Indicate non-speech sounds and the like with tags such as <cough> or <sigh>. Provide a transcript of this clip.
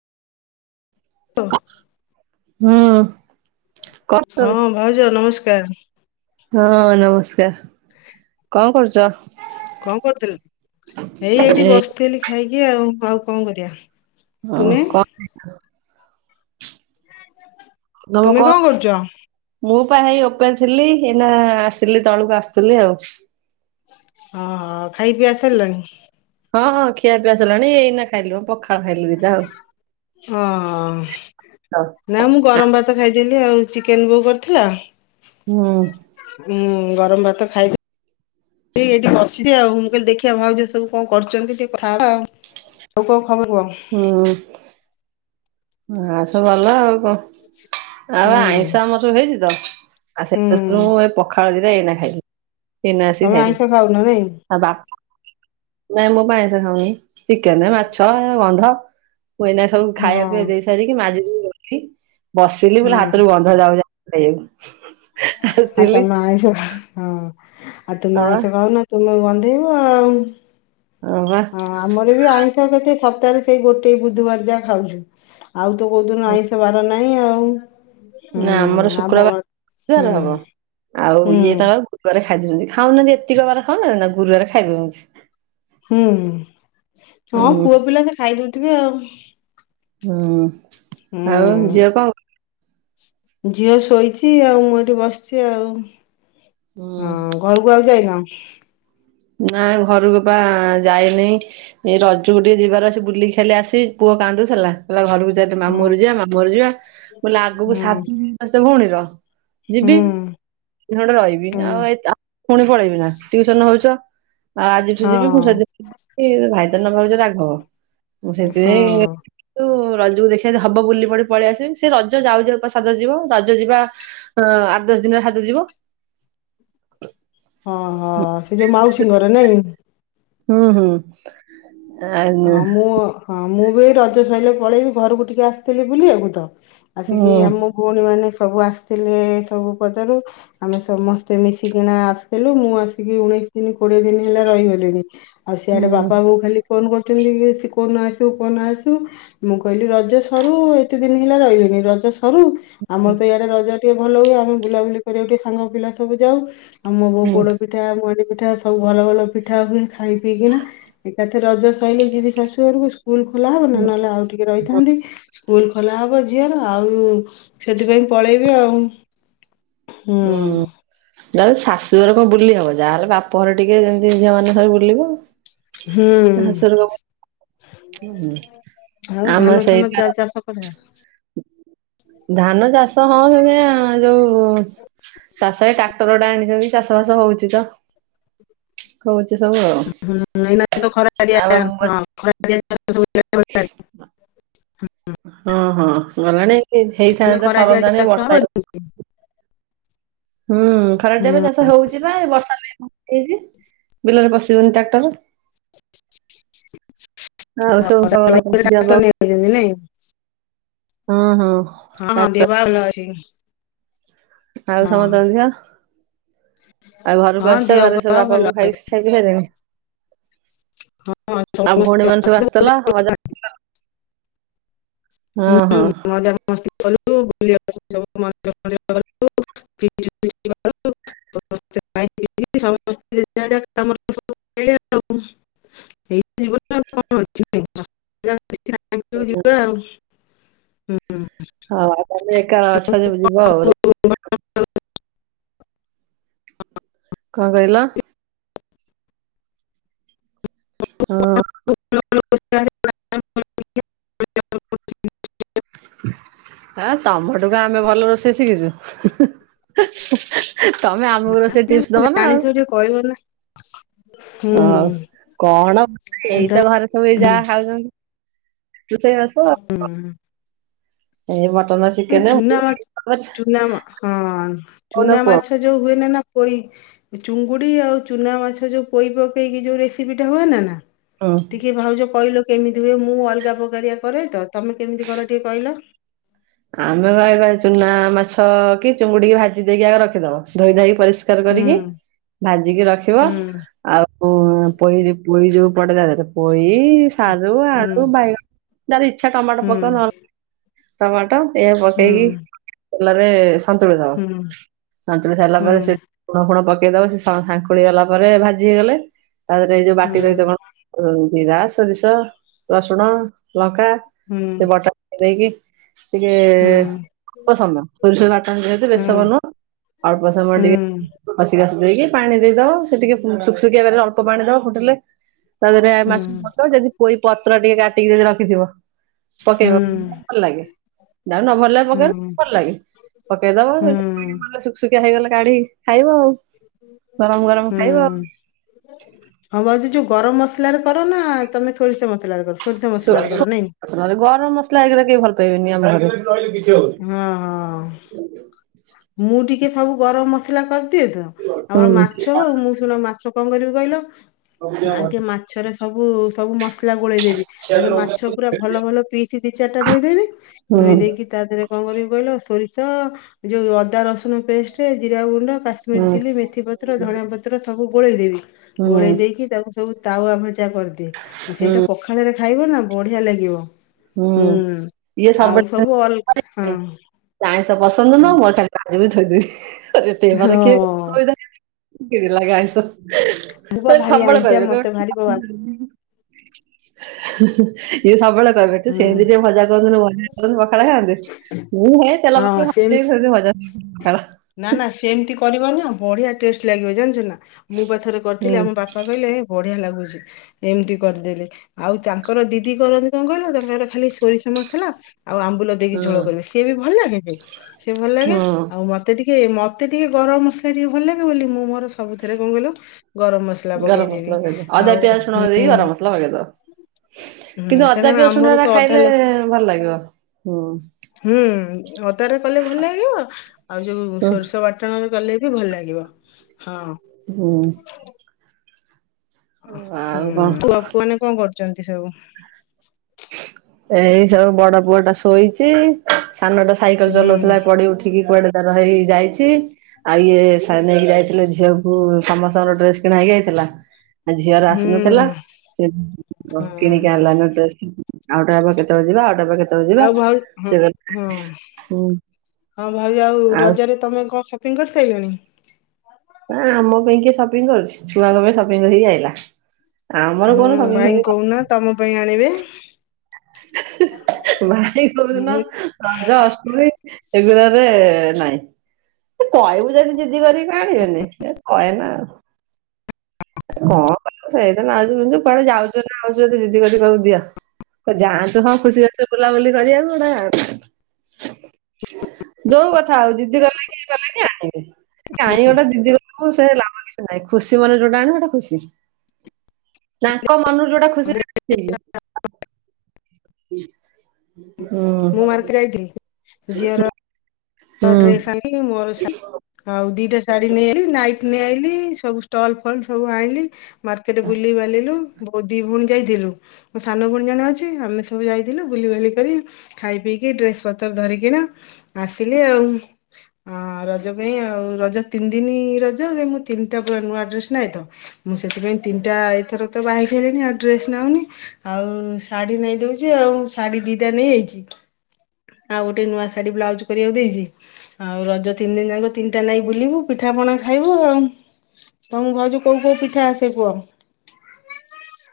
<inaudible> ହଁ। ହଁ ଭାଉଜ ନମସ୍କାର୍। ହଁ ନମସ୍କାର୍, କଁ କରୁଚ? କଁ କରୁଥିଲେ କି? ଏଇ ଏଇଠି ବସିଥିଲି ଖାଇକି ଆଉ ଆଉ କଁ କରିଆ। ହଁ କ ଦମେ ତୁମେ କଁ କଣ କରୁଛ? <unintelligible> ମୁଁ ପା ହେଇ ଉପରେ ଥିଲି ଏଇନା ଆସିଲି ତଳକୁ ଆସୁଥିଲି ଆଉ। ହଁ-ହଁ ଖାଇ ପିଆ ସାଲଣି? ହଁ-ହଁ ଖିଆପିଆ ସଲାଣି ଏଇନା ଖାଇଲୁ ପଖାଳ ଖାଇଲୁ ଦିଟା ଆଉ। ଆଉ ଅଁ-ଅଁ-ଅଁ ନା ମୁଁ ଗରମ ଭାତ ଖାଇଥିଲି ଆଉ ଚିକେନ୍ ବୋଉ କରିଥିଲା। ହୁଁ ଉଁ ଗରମ ଭାତ ଖାଇ ଏଇ ଏଇଠି ବସିଚି ଆଉ ମୁଁ କହିଲି ଦେଖିବା ଭାଉଜ ସବୁ କଣ କରୁଛନ୍ତି ଟିକେ କଥା ହବା ଆଉ। ଆଉ କଁ ଖବର୍ କୁଅ? ହୁଁ ଆଉ ସବୁ ଭଲ ଆଉ କଁ। ଆଉ ହୁଁ ଆଇଁଷ ଆମର ସବୁ ହେଇଛି ତ ଆଉ ହୁଁ ସେଥିପାଇଁ ମୁଁ ଏ ପଖାଳ ଦିଟା ଏଇନା ଖାଇଲି। ଏଇନା ଆସି ତମେ ଖାଇଲି ଆଇଁଷ ଖାଉନ ନାଇଁ ଆ ବାପ ନାଁ ମୁଁ ପା ଆଇଁଷ ଖାଉନି ଚିକେନ, ମାଛ ଗନ୍ଧ ମୁଁ ଏଇନା ସବୁ ଖାଇବା ପିଇବା ହଁ ଦେଇ ସାରିକି ମାଜିକି ବସିଲି, ବସିଲି ବୋଇ ହୁଁ ହାତରୁ ଗନ୍ଧ ଯାଉ ଯା ଖାଇଆକୁ ଆ ତମ ଆଇଷ ହଁ ଆଉ ତମେ ହଁ ବା ଆଇଁଷ ଖାଉନା ତୁମକୁ ଗନ୍ଧେଇବ ଆଉ। ହଁ ବା, ଆମର ବି ଆଇଁଷ କେତେ ସପ୍ତାହରେ ସେଇ ଗୋଟେ ବୁଧବାର ଯାହା ଖାଉଛୁ। ଆଉ ତ କୋଉଦିନ ଆଇଁଷ ବାର ନାହିଁ ଆଉ। ହୁଁ ନା ଆମର ଆମ ଘ ହୁଁ ଶୁକ୍ରବାରାର ହବ ଆଉ ଇଏ ହୁଁ ତାଙ୍କ ଗୁରୁବାରେ ଖାଇଦଉଛନ୍ତି ଖାଉନାହାଁନ୍ତି ଏତିକ ବାର ଖାଉନାହାଁନ୍ତି ନା ଗୁରୁବାରେ ଖାଇଦଉଛନ୍ତି। ହୁଁ ହୁଁ ହଁ ହୁଁ ପୁଅ ପିଲା ତ ଖାଇଦଉଥିବେ ଆଉ। ହୁଁ ଆଉ ଝିଅ ହୁଁ କଣ ଝିଅ ଶୋଇଛି ଆଉ ମୁଁ ଏଠି ବସିଛି ଆଉ। ହୁଁ ହଁ ଘରକୁ ଆଉ ଯାଇନ? ନା ଘରକୁ ବା ଯାଇନି। ଏଇ ରଜକୁ ଟିକେ ଯିବାର ଅଛି ବୁଲିକି ଖାଲି ଆସିବ ପୁଅ କାନ୍ଦୁ ଥିଲା। କହିଲା ଘରକୁ ଚାଲେ ମାମୁଁ ହୁଁ ଘରକୁ ଯିବା ମାମୁଁ ଘରକୁ ଯିବା, ମୁଁ କହିଲି ଆଗକୁ ହୁଁ ସାଧ ଭଉଣୀର ଯିବି ହୁଁ ଦିନଟେ ରହିବି ହୁଁ। ଆଉ ଏତ ପୁଣି ପଳେଇବି ନା ଟିଉସନ ହଉଛ। ଆଉ ଆଜିଠୁ ହଁ ଯିବି ମୁଁ ସେଥି ଭାଇ ତ ନ ଭାବୁଛି ରାଘବ ମୁଁ ସେଥିପାଇଁ ହଁ ତୁ ରଜକୁ ଦେଖିବା ଯଦି ହବ ବୁଲି ପଡି ପଳେଇ ଆସିବି ସେ ରଜ ଯାଉ ଯାଉ ବା ସାଦ ଯିବ ରଜ ଯିବା ହ ଆଠ ଦଶ ଦିନରେ ହାତ ଯିବ। ଓଁହୋ ସେ ଯୋଉ ମାଉସୀଙ୍କର ନାଇଁ କି? ହୁଁ ହୁଁ। ଆ ହଁ ମୁଁ ହଁ ମୁଁ ବି ଏ ରଜ ସଇଲେ ପଳେଇବି ଘରକୁ ଟିକେ ଆସିଥିଲି ବୁଲିବାକୁ ତ। ଆସିକି ହୁଁ ଆମ ଭଉଣୀ ମାନେ ସବୁ ଆସିଥିଲେ ସବୁ ପଦାରୁ, ଆମେ ସମସ୍ତେ ମିଶିକିନା ଆସିଥିଲୁ ମୁଁ ଆସିକି ଉଣେଇଶ ଦିନ କୋଡିଏ ଦିନ ହେଲା ରହିଗଲିଣି। ଆଉ ସିଆଡ଼େ ବାପା ହୁଁ ବୋଉ ଖାଲି ଫୋନ୍ କରିଛନ୍ତି ସେ କୋଉନ ଆସିବୁ କୋଉନ ଆସିବୁ, ମୁଁ କହିଲି ରଜ ସରୁ ଏତେ ଦିନ ହେଲା ରହିଲିଣିି ରଜ ସରୁ ଆମର ତ ଇଆଡେ ରଜା ଟିକେ ଭଲ ହୁଏ ଆମେ ବୁଲାବୁଲି କରିବାକୁ ଟିକେ ସାଙ୍ଗ ପିଲା ସବୁ ଯାଉ। ଆମବୋଉ ହୁଁ ପୋଡ ପିଠା ମଇଣ୍ଡି ପିଠା ସବୁ ଭଲ ଭଲ ପିଠା ହୁଏ ଖାଇ ପିଇକିନା ଏକା ଏଥର ରଜ ସଇଲେ ଯିବି ଶାଶୁ ଘରକୁ ସ୍କୁଲ ଖୋଲା ହବ ନା ନହେଲେ ଆଉ ଟିକେ ରହିଥାନ୍ତି। ସ୍କୁଲ ଖୋଲା ହବ ଝିଅର ଆଉ ସେଥିପାଇଁ ପଳେଇବି ଆଉ। ହୁଁ। ଯାହେଲେ ଶାଶୁ ଘର କଣ ବୁଲି ହବ ଯାହାହେଲେ ବାପଘର ଟିକେ ଯେମିତି ଝିଅ ମାନେ ସବୁ ବୁଲିବ। ହୁଁ, ଶାଶୁଘର କଣ ବୁଲି ଆଉ ଆମ ଧାନ ସେଇ ଫାନ ଚା ଚାଷ କଲା ଧାନ ଚାଷ ହଁ ସେମତିକା ଯୋଉ ଚାଷରେ ଟ୍ରାକ୍ଟର ଟା ଆଣିଛନ୍ତି ଚାଷ ବାସ ହଉଛି ତ। କହୁଛି ସବୁ ଆଉ, ହଁ ଏଇ ତ ଆଉ ଖରାଆଁ ହଁ ଖ <unintelligible> ହଁ ହଁ ଗଲାଣି ହେଇଥାନ୍ତା ସରନ୍ତାଣି ବର୍ଷା ଓ ହେଇ ହୁଁ ଖରାଟିଆ ବା ଚାଷ ହଉଛି ବା ବର୍ଷା ହୋଇଛି ବିଲରେ ପଶିବନି ଟ୍ରାକ୍ଟର। ଆଉ ସବୁ ଖବର କହ ଟ୍ରାକ୍ଟର ଯବା ନେଇଯାଇଛନ୍ତି ନାଇଁ ହୁଁ ହଁ। ହଁ ଦେହ ଟ୍ରାକ୍ଟର ପା ଭଲ ଅଛି। ଆଉ ହଁ ସମସ୍ତେ ଦିହ ଆଉ ଘରକୁ ହଁ ଆସିଛ ଦେହ ଘରେ ସବୁ ପା ବାପା ଭଲ ବୋଉ ଖାଇ ଅଛି। ଖାଇପିଇ ସାରଲେଣି ହଁ ଆଉ ଭଉଣୀ ମାନେ ସବୁ ସମସ୍ତେ ଆସିଥିଲ ମଜା ହଁ ହୁଁ ହଁ ମଜାମସ୍ତି କଲୁ <unintelligible> ୍ରି <unintelligible> ସମସ୍ତେର ସବ ମିଳ <unintelligible> <inaudible> <inaudible> <inaudible> ହ ତମେ ଏକା ଅଛ ତମକୁ ଯେବେ ଯିବ କଣ ଆଉ। ସବୁ ଭଲ କଣ କହିଲ? ହଁ। <inaudible> ହ ତମଠୁ ତ ଆମେ ଭଲ ରୋଷେଇ ଶିଖିଛୁ? ତମେ ଆମକୁ ରୋସେଇ ଟିପ୍ସ ଦବ ନା ଆଉ। <inaudible> କରିବ ନାଁ। ହଉ କଣ କରିବି ଆଉ ଏଇତ ତମେ- ଘରେ ସବୁ ଏ ଯାହା ହୁଁ ଖାଉସନ୍ତି। ରୁଷେଇ ବାସ ଏଇ ବର୍ତ୍ତ ସେ ଚୁନା ମା ଚୁନା ମା ହଁ କହୁନ ଚୁନା କୁହ ମାଛ ଛ ଯୋଉ ହୁଏନ ନା ନା ପୋଇ ଚୁଙ୍ଗୁଡି ଆଉ ଚୁନା ମାଛ ଯୋଉ ପୋଇ ପକେଇକି ଯୋଉ ରେସିପି ଟା ହୁଏ ନା ନା ହୁଁ ଟିକେ ଭାଉଜ କଇଲ କେମିତି ହୁଏ ମୁଁ ଅଲଗା ପକାରିଆ କରେ ତ ତମେ କେମିତି କର ଟିକେ କଇଲ? ଆମେ ବା ଏଇ ଚୁନା ମାଛ କି ଚୁଙ୍ଗୁଡିକି ଭାଜି ଦେଇକି ଆଗ ରଖିଦବ ଧୋଇ ଧାଇକି ପରିସ ସ୍କାର ହୁଁ କରିକି ଭାଜିକି ରଖିବ। ହୁଁ ଆଉ ପୋଇ ଜ ପୋଇ ଯଉ ପଡେ ତାଦେହେରେ ପୋଇ ସାରୁ ହୁଁ ଆଳୁ ବାଇଗଣ ଯାର ଇଛା ଟମାଟୋ ହୁଁ ପକା ନହେଲେ ନାଇଁ ଟମାଟ ଏଇଆ ପକେଇକି ହୁଁ ତେଲରେ ସନ୍ତୁଳି ଦବ ସନ୍ତୁଳି ସାରିଲା ହୁଁ ପରେ ସେ ଲୁଣ ଫୁଣ ପକେଇଦବ ସେ ସାଙ୍ଖୁଳି ଗଲା ପରେ ଭାଜି ହେଇଗଲେ ତାହରେଇ ଯୋଉ ହୁଁ ବାଟି ଦେଇଚ କଣ ଜିରା ସୋରିଷ ରସୁଣ ଲଙ୍କା ହୁଁ ସେ ବଟା ଦେଇକି ଟିକେ ଏ ହୁଁ ଅଳ୍ପ ସମୟ <unintelligible> ହୁଁ ନୁହଁ ଅଳ୍ପ ସମୟ ହୁଁ ଟିକେ କଷି କାଷି ଦେଇକି ପାଣି ଦେଇଦବ ସେ ଟିକେ ସୁଖିସୁଖିଆ କରି ଅଳ୍ପ ପାଣି ଦବ ଫୁଟିଲେ ତା ଦେହରେ ହୁଁ ମାଛକୁ ପକେଇବ ଯଦି ପୋଇ ପତ୍ର ଟିକେ କାଟିକି ଯଦି ରଖିଥିବ ହୁଁ ପକେଇବ। ଭଲ ଲାଗେ। ଯାହାକୁ ନ ଭଲ ଲାଗେ ହୁଁ ପକେଇବେନି ଭଲ ଲାଗେ। ପକେଇଦବା ହୁଁ ସେଟିକେ ହୁଁ ପାଣିମଲେ ସୁୁଖୁସୂଖିଆ ହେଇଗଲେ କାଢି ଖାଇବ ଆଉ। ଗରମ ଗରମ ଖାଇବ ଆଉ ହୁଁ। ହଁ ଭାଉଜ ଯୋଉ ଗରମ ମସଲାରେ କର ନା ତମେ ସୋରିଷ ମସଲାରେ କର? ସୋରିଷ ସୋ ମସଲାରେ କର ନାଇଁ ସୋ ନହେଲେ ଗରମ ମସଲା ହେଇଗଲେ କେହି ଭଲ ପାଇବେନି ଆମ ଘରେ। ହୁଁ ହଁ ହଁ। ମୁଁ ଟିକେ ସବୁ ଗରମ ମସଲା କରିଦିଏ ତ ଆମର ହୁଁ ମାଛ ହଉ ମୁଁ ଶୁଣ ମାଛ କଣ କରିବି କହିଲ ଆଗେ ମାଛରେ ସବୁ ସବୁ ମସ ଗୋଳେଇ ଦେବୀ ଆଗ ମାଛ ପୁରା ଭଲ ଭଲ ପିସି ଦି ଚାରିଟା ଧୋଇଦେବି ଧୋଇ ଦେଇକି ତା ଦେହରେ କଣ କରିବି କହିଲ ସୋରିଷ ଯୋଉ ଅଦା ରସୁଣ ପେଷ୍ଟ ଜିରା ଗୁ ଣ୍ଡ ହୁଁ କାଶ୍ମୀରି ଚିଲି ମେଥି ପତ୍ର ଧଣିଆ ପତ୍ର ସବୁ ଗୋଳେଇ ଦେବି ଗୋଳେଇ ଦେଇକି ତାକୁ ତାକୁ ତାୱ ଭଜା କରିଦିଏ। ହୁଁ ସେଇଟା ପଖାଳରେ ଖାଇବ ନା ବଢିଆ ଲାଗିବ। ହୁଁ ଇଏ ଆଉ ସବୁବେଳେ ସବୁ ଅଲ ହଁ ଆଇଁଷ ପସନ୍ଦ ହୁଁ। ନୁହଁ <unintelligible> ହଁ ଚିଡି ଲାଗେ ଆଇଁସ ମୁଁ ବା ଭାରି ସବୁବେଳେ ଆଇଁଷିଆ କହିବେ ମତେ ଭାରି ବା- <unintelligible> ଇଏ ସବୁବେଳେ କହିବେ ସେମିତି ହୁଁ ଟିକିଏ ଭଜା କରିଦଉନୁ ବଢିଆ ଲାଗିବ ପଖାଳ ଖାନ୍ତେ। ମୁଁ ହେ ତେଲ ହଁ ସେମ ମସଲା <unintelligible> ନା ନା ସେମିତି କରିବନା ବଢିଆ ଟେଷ୍ଟ ଲାଗିବ ଜାଣିଛୁ ନା ମୁଁ ପା ଥରେ ହୁଁ କରିଥିଲି ଆମ ବାପ ପା କହିଲେ ବଢିଆ ଲାଗୁଛି ଏମିତି କରିଦେଲେ ଆଉ ତାଙ୍କର ଦିଦି କରନ୍ତି କଣ କହିଲ? ଆଉ ତାଙ୍କର ଖାଲି ସୋରିଷ ମସଲା ଆଉ ଆମ୍ବୁଲ ଦେଇକି ଝୋଳ ହୁଁ କରିବେ ସିଏ ବି ଭଲ ଲାଗେ ଯେ ସିଏ ଭଲ ଲାଗେ ହୁଁ। ଆଉ ମ ମତେ ଟିକ ମତେ ଟିକେ ଗରମ ମସଲା ଟିକେ ଭଲ ଲାଗେ ବୋଲି ମୁଁ ମୋର ସବୁଥେରେ କଣ କହିଲ ଗରମ ମସଲା ଗରମ ପକେଇଦେବି ମସଲା ପକେଇଦିଅ ଅଦା ଆଉ ପିଆଜ ଶୁଣ ଦେଇକି ହୁଁ। ଗରମ ମସଲା ପକେଇଦବ। ହୁଁ କା <unintelligible> ଖାଇଲେ ଭଲ ଲାଗିବ ହୁଁ। ହୁଁ ଅଦା ରେ କଲେ ଭଲ ଲାଗିବ ଆଉ ଯୋଉ ସୋରଷ ବାଟ ଟଣରେ କଲେ ବି ଭଲ ଲାଗିବ ହଁ। ହୁଁ। ହୁଁ ଆଉ କଣ ତୁ ବାପୁ ମାନେ କଣ କରୁଛନ୍ତି ସବୁ ଏଇ ସବୁ ବଡ ପୁଅ ଟା ଶୋଇଛି ସାନଟା ସାଇକଲ ହୁଁ ଚଲାଉଥିଲା ପଡି ଉଠିକି କୁଆଡେ ତାର ହେଇ ଯାଇଛି ଆଉ ଇଏ ନେଇକି ଯାଇଥିଲେ ଝିଅକୁ ସମସ୍ତଙ୍କର ଡ୍ରେସ କିଣା ହେଇକି ଆଇଥିଲା। ଆ ଝିଅ ର ହୁଁ ଆସିନଥିଲା ସେ ହୁଁ କିଣିକି ଆଣିଲାଏନୁ ଡ୍ରେସ ଆଉଟିକେ ବାପା କେତେବେଳେ ଯିବା ଆଉଟି କେତେ ଆଉ ଭାଉ ହ ହଁ ହଁ ଭାଉଜ ଆଉ ରଜରେ ତମେ କଣ ସ ପିଙ୍ଗି କରି ସାଇଲଣି ନା ଆମ ପାଇଁ କିଏ ସପିଙ୍ଗ କରୁଛି ଛୁଆଙ୍କ ପାଇଁ ସପିଙ୍ଗ ହେଇି ଆଇଲା। ଆମର ହୁଁ କଣ ସପିଂ ଭାଇଙ୍କି ଫପିଂ କହୁନ ତମ ପାଇଁ ଆଣିବେ। ଭାଇ କଉଦିନ ମୁଁ ରଜ ଅଷ୍ଟ ଏ ଏଗୁଡାରେ ନାଇଁ ତୁ କହିବୁ ଯଦି ଜିଦି କରିକି ଆଣିବେନି କହେ ନା ଆଉ <inaudible> କଣ ସେଇତ ନାଉଛୁ ପିନ୍ଧୁଚୁ କୁଆଡେ ଯାଉଛୁ ନା ଆଉଛୁ ଜିଦି ଗଦି କରିବୁ ଦିଅ। ଯାଆନ୍ତୁ ହଁ ଖୁସି ଖସି ରେ ବୁଲାବୁଲି କରିବାକୁ ଗୋଟା ଆ <inaudible> ଯୋଉ କଥା ଆଉ ଦିଦି ଗଲା କିଏ ଗଲା କି ଆଣିବେ କାହିଁ ଗୋଟେ ଦିଦି ଗ ହଁ ସେ ଲାଭ କିଛି ନାହିଁ ଖୁସି ମନେ ଯୋଉଟା ଆଣବ ସେଟା ଖୁସି ତାଙ୍କ ମନରୁ ଯୋଉଟା ଖୁସି ରେ ଆଣିବେ ଠିକ। ମୁଁ ହୁଁ। ମାର୍କେଟ ଯାଇଥିଲି ଝିଅର ହୁଁ। ଡ୍ରେସ୍ ଆଣିଲି ମୋର ଶା ଆଉ ଦିଟା ଶାଢୀ ନେଇଲିି ନାଇଟ ନେଇ ଆଲି ସବୁ ଷ୍ଟଲ ଫଲ ସବୁ ଆଣିଲି। ମାର୍କେଟ ବୁଲି ବାଲିଲୁ ଦି ଭଉଣୀ ଯାଇଥିଲୁ ମୋ ସାନ ଭଉଣି ଜଣେ ଅଛି ଆମେ ସବୁ ଯାଇଥିଲୁ ବୁଲିିବାଲି କରି ଖାଇ ପିଇକି ଡ୍ରେସ ପତ୍ର ଧରିକି ନା ଥିଲି ଆଉ ହ ରଜ ପାଇଁ ଆଉ ରଜ ତିନି ଦିନ ରଜ ମୁଁ ତିନିଟା ପା ନୂଆ ଡ୍ରେସ ନାଇଁଥ ମୁଁ ସେଥିପାଇ ତିନିଟା ଏଇଥର ତ ବାହି ସାରିଲିଣି ଆଉ ଡ୍ରେସ ନଉନି ଆଉ ଶାଢୀ ନେଇାଇ ଦଉଛି ଆଉ ଶାଢୀ ଦିଟା ନେଇଯାଇଛି। ଆଉ ଗୋଟ ନୂଆ ଶାଢି ବ୍ଲଉଜ କରିବାକୁ ଦେଇଛି ଆଉ ରଜ ତିନି ଦିନ ଯାଣକ ତିନିଟା ନାଇ ବୁଲିବୁ ପିଠା ପଣା ଖାଇବୁ ଆଉ। ତମକୁ ଭାଉଜୁ କୋଉ କୋଉ ପିଠା ଆସେ କୁହ